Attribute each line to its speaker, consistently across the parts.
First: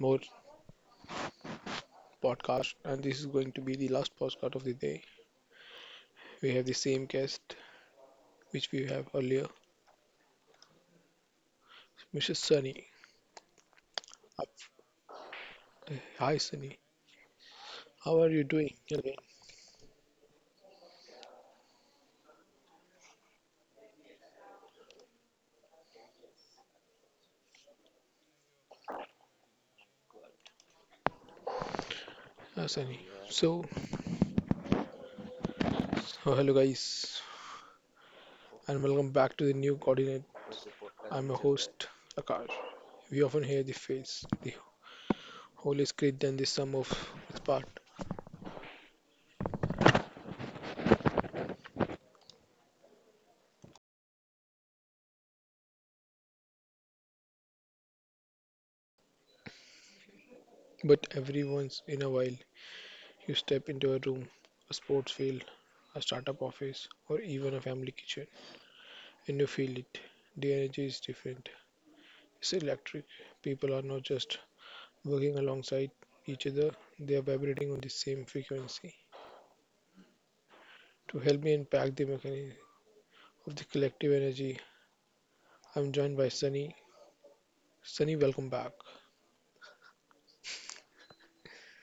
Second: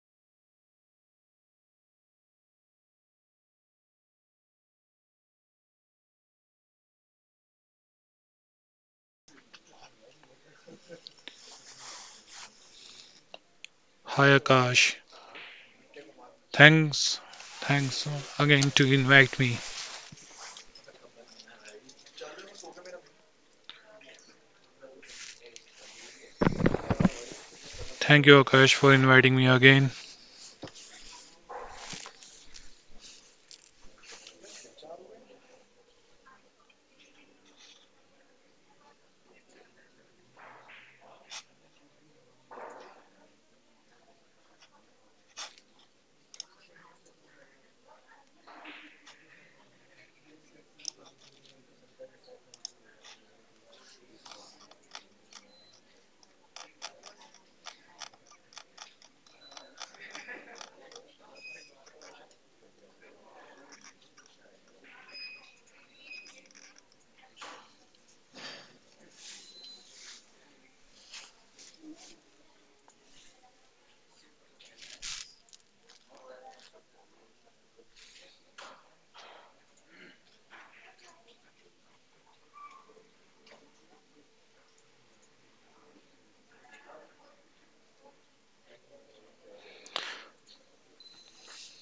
Speaker 1: more podcast, and this is going to be the last podcast of the day. We have the same guest which we have earlier, Mr. Sunny.
Speaker 2: Hi
Speaker 1: Up-
Speaker 2: Akash.
Speaker 1: Hi Sunny,
Speaker 2: Thanks. Thanks
Speaker 1: how are you
Speaker 2: again
Speaker 1: doing
Speaker 2: to
Speaker 1: again?
Speaker 2: invite me. Thank you Akash for inviting me again.
Speaker 1: Hi Sunny. So, oh, Hello guys, and welcome back to the new coordinate. I'm your host Akash. We often hear the phrase, "The whole is greater than the sum of its part," but every once in a while, you step into a room, a sports field, a startup office, or even a family kitchen, and you feel it. The energy is different. It's electric. People are not just working alongside each other, they are vibrating on the same frequency. To help me unpack the mechanism of the collective energy, I'm joined by Sunny. Sunny, welcome back.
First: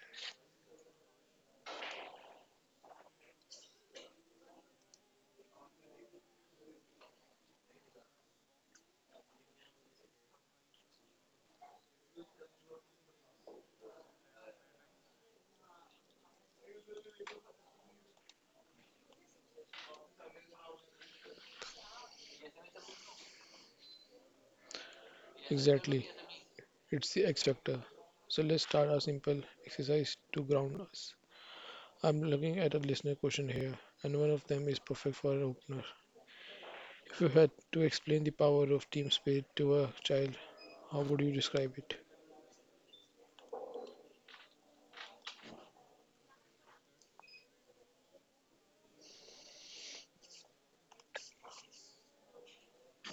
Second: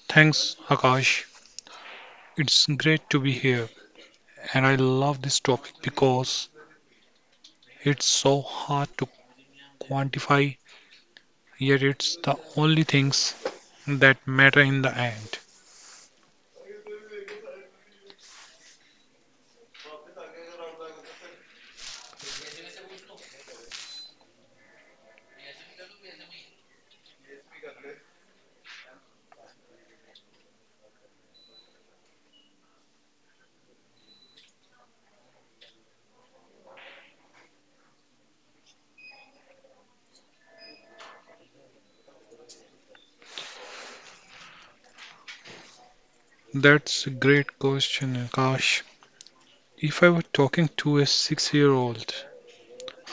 Speaker 2: Thanks Akash. It's great to be here and I love this topic because it's so hard to quantify, yet it's the only things that matter in the end.
Speaker 1: Exactly, it's the X factor. So let's start a simple exercise to ground us. I'm looking at a listener question here, and one of them is perfect for an opener. If you had to explain the power of team spirit to a child, how would you describe it?
Speaker 2: That's a great question Akash. If I were talking to a 6-year-old,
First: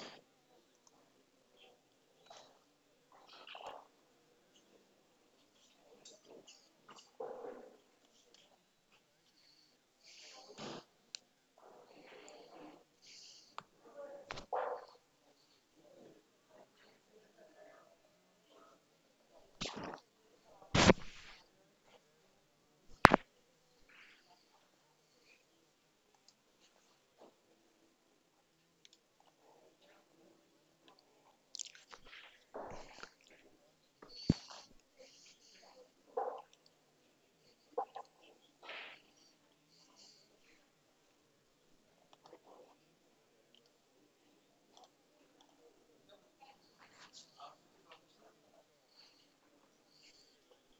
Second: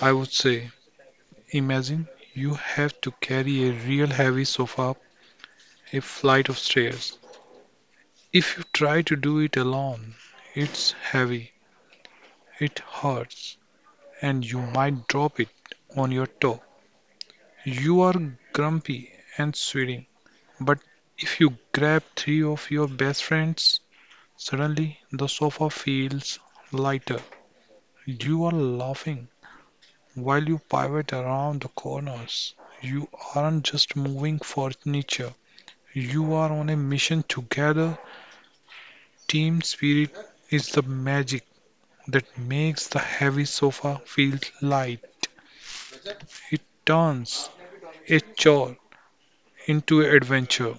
Speaker 2: I would say imagine you have to carry a real heavy sofa up a flight of stairs. If you try to do it alone, it's heavy, it hurts, and you might drop it on your toe. You are grumpy and sweating, but if you grab three of your best friends, suddenly the sofa feels lighter. You are laughing while you pivot around the corners. You aren't just moving furniture, you are on a mission together. Team spirit is the magic that makes the heavy sofa feel light. It turns a chore into adventure.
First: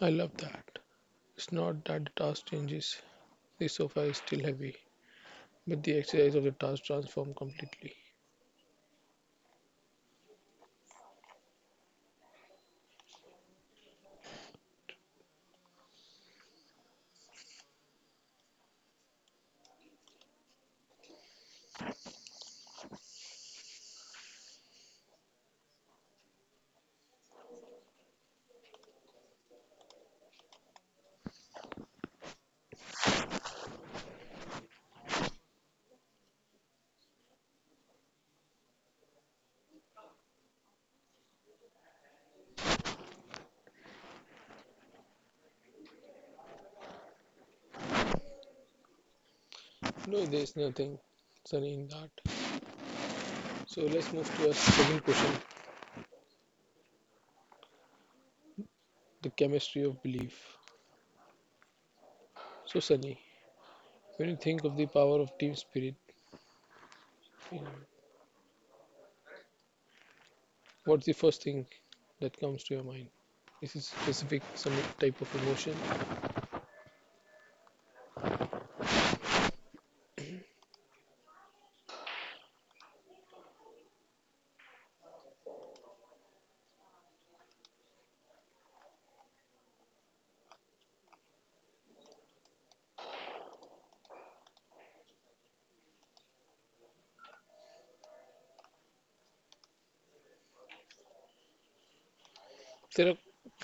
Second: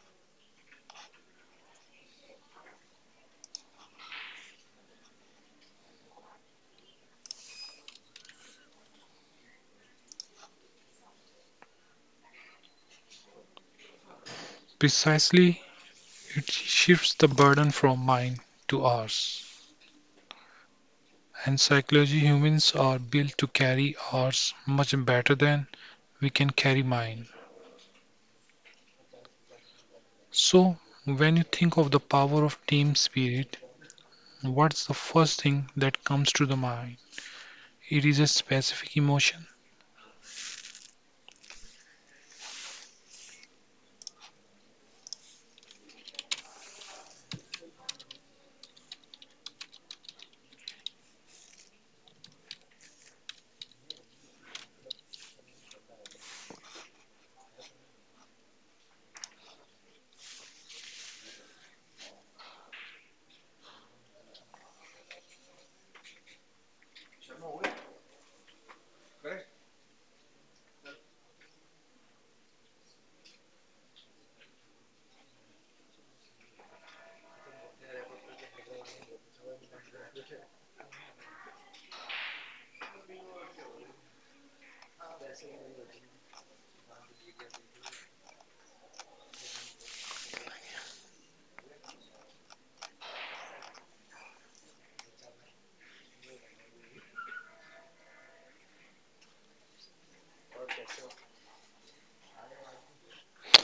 Speaker 1: I love that. It's not that the task changes, the sofa is still heavy, but the exercise of the task transforms completely.
Speaker 2: Precisely, it shifts the burden from mine to ours. And psychology humans are built to carry ours much better than we can carry mine. So, when you think of the power of team spirit, what's the first thing that comes to the mind? It is a specific emotion.
Speaker 1: No, there's nothing sunny in that. So let's move to our second question, the chemistry of belief. So, Sunny, when you think of the power of team spirit, you know, what's the first thing that comes to your mind? Is it specific, some type of emotion? तेरा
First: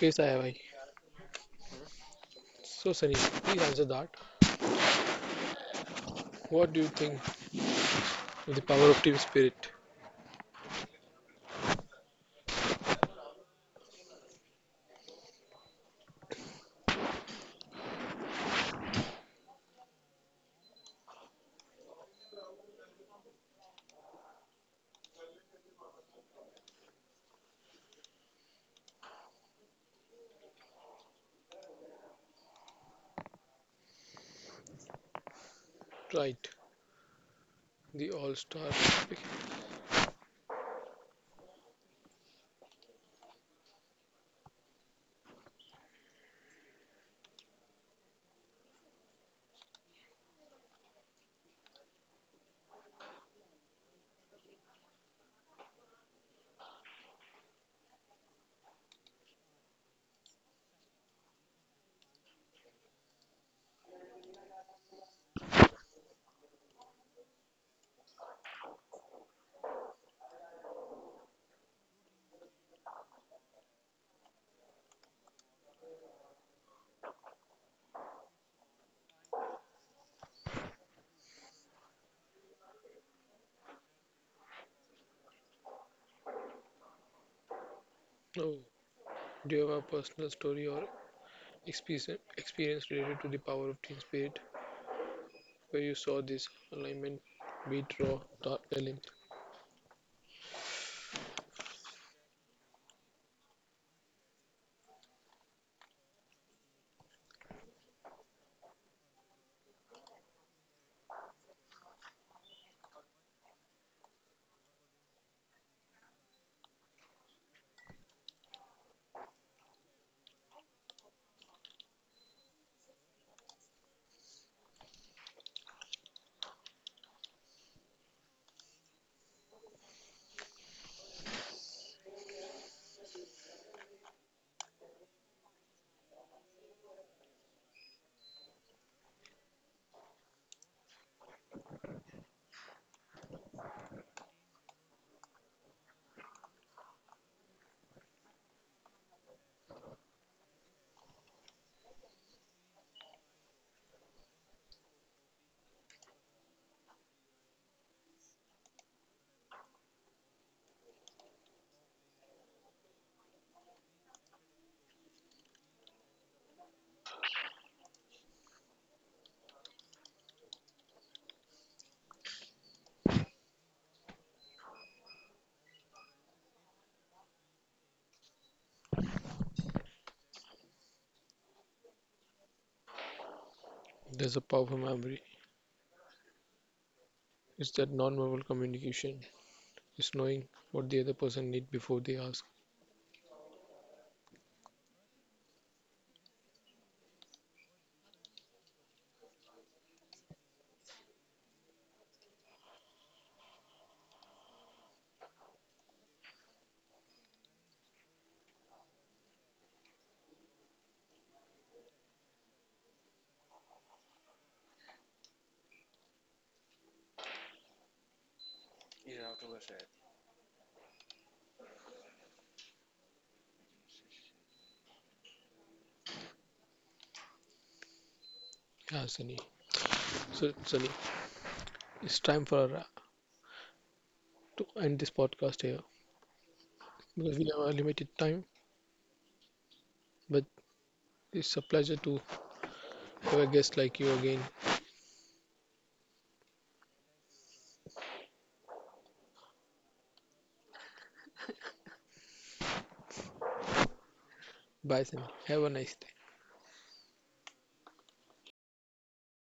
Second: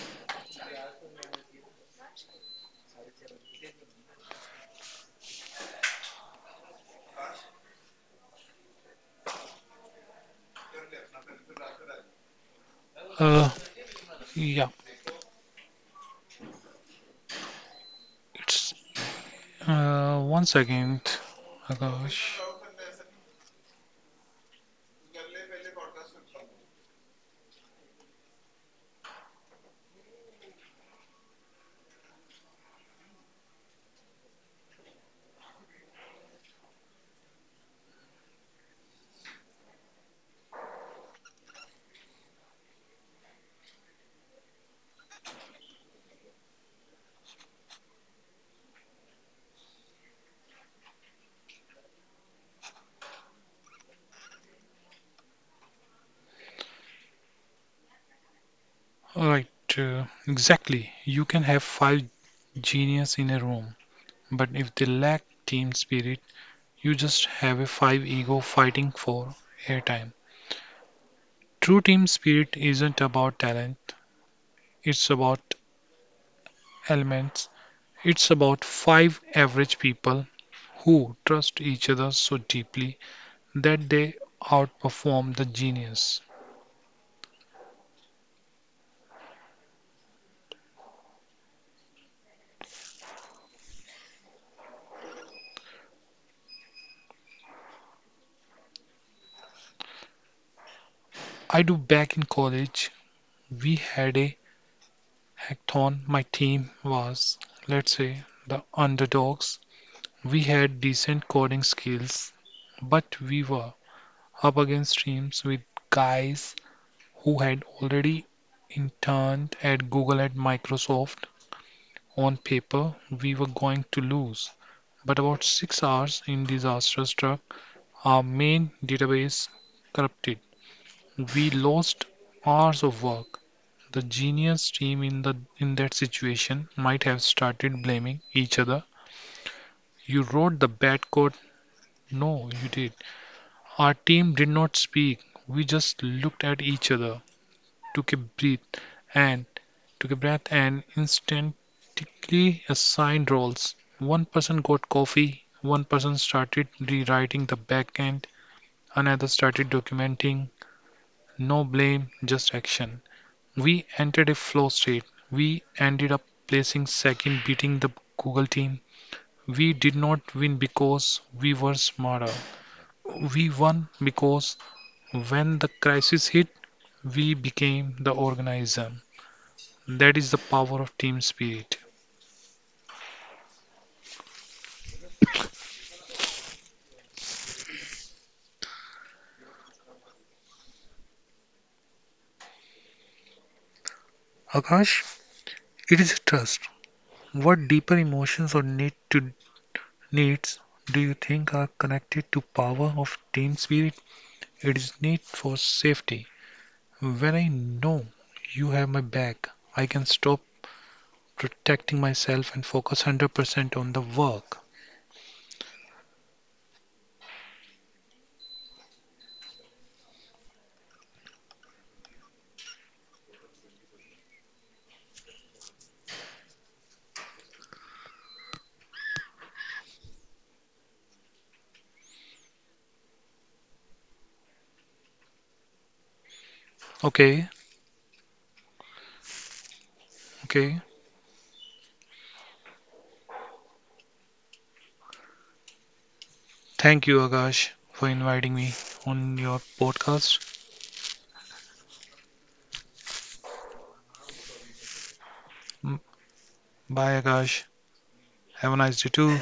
Speaker 1: कैसा है भाई. So, Sunny, please answer that. What do you think of the power of team spirit?
Speaker 2: Uh, yeah, it's one second, Akash.
Speaker 1: Right, the all star topic.
Speaker 2: Alright, exactly. You can have five genius in a room, but if they lack team spirit, you just have a five ego fighting for airtime. True team spirit isn't about talent, it's about elements. It's about five average people who trust each other so deeply that they outperform the genius.
Speaker 1: Oh, do you have a personal story or experience related to the power of team spirit where you saw this alignment beat raw dark talent?
Speaker 2: I do. Back in college, we had a Acton, my team was, let's say, the underdogs. We had decent coding skills, but we were up against teams with guys who had already interned at Google and Microsoft. On paper, we were going to lose. But about 6 hours in disaster struck, our main database corrupted. We lost hours of work. The genius team in that situation might have started blaming each other. You wrote the bad code. No, you did. Our team did not speak. We just looked at each other, took a breath, and instantly assigned roles. One person got coffee, one person started rewriting the back end, another started documenting. No blame, just action. We entered a flow state. We ended up placing second, beating the Google team. We did not win because we were smarter. We won because when the crisis hit, we became the organizer. That is the power of team spirit.
Speaker 1: There's a powerful memory. It's that non-verbal communication. It's knowing what the other person needs before they ask.
Speaker 2: Akash, it is trust. What deeper emotions or needs do you think are connected to power of team spirit? It is need for safety. When I know you have my back, I can stop protecting myself and focus 100% on the work.
Speaker 1: Yeah, Sunny. So, Sunny, it's time for our, to end this podcast here because we
Speaker 2: Okay,
Speaker 1: have a limited time. But
Speaker 2: okay.
Speaker 1: it's a pleasure to have a guest like you again.
Speaker 2: Thank you, Akash, for inviting me on your podcast.
Speaker 1: Bye, Sam. Have a nice
Speaker 2: Mm,
Speaker 1: day.
Speaker 2: bye, Akash. Have a nice day too.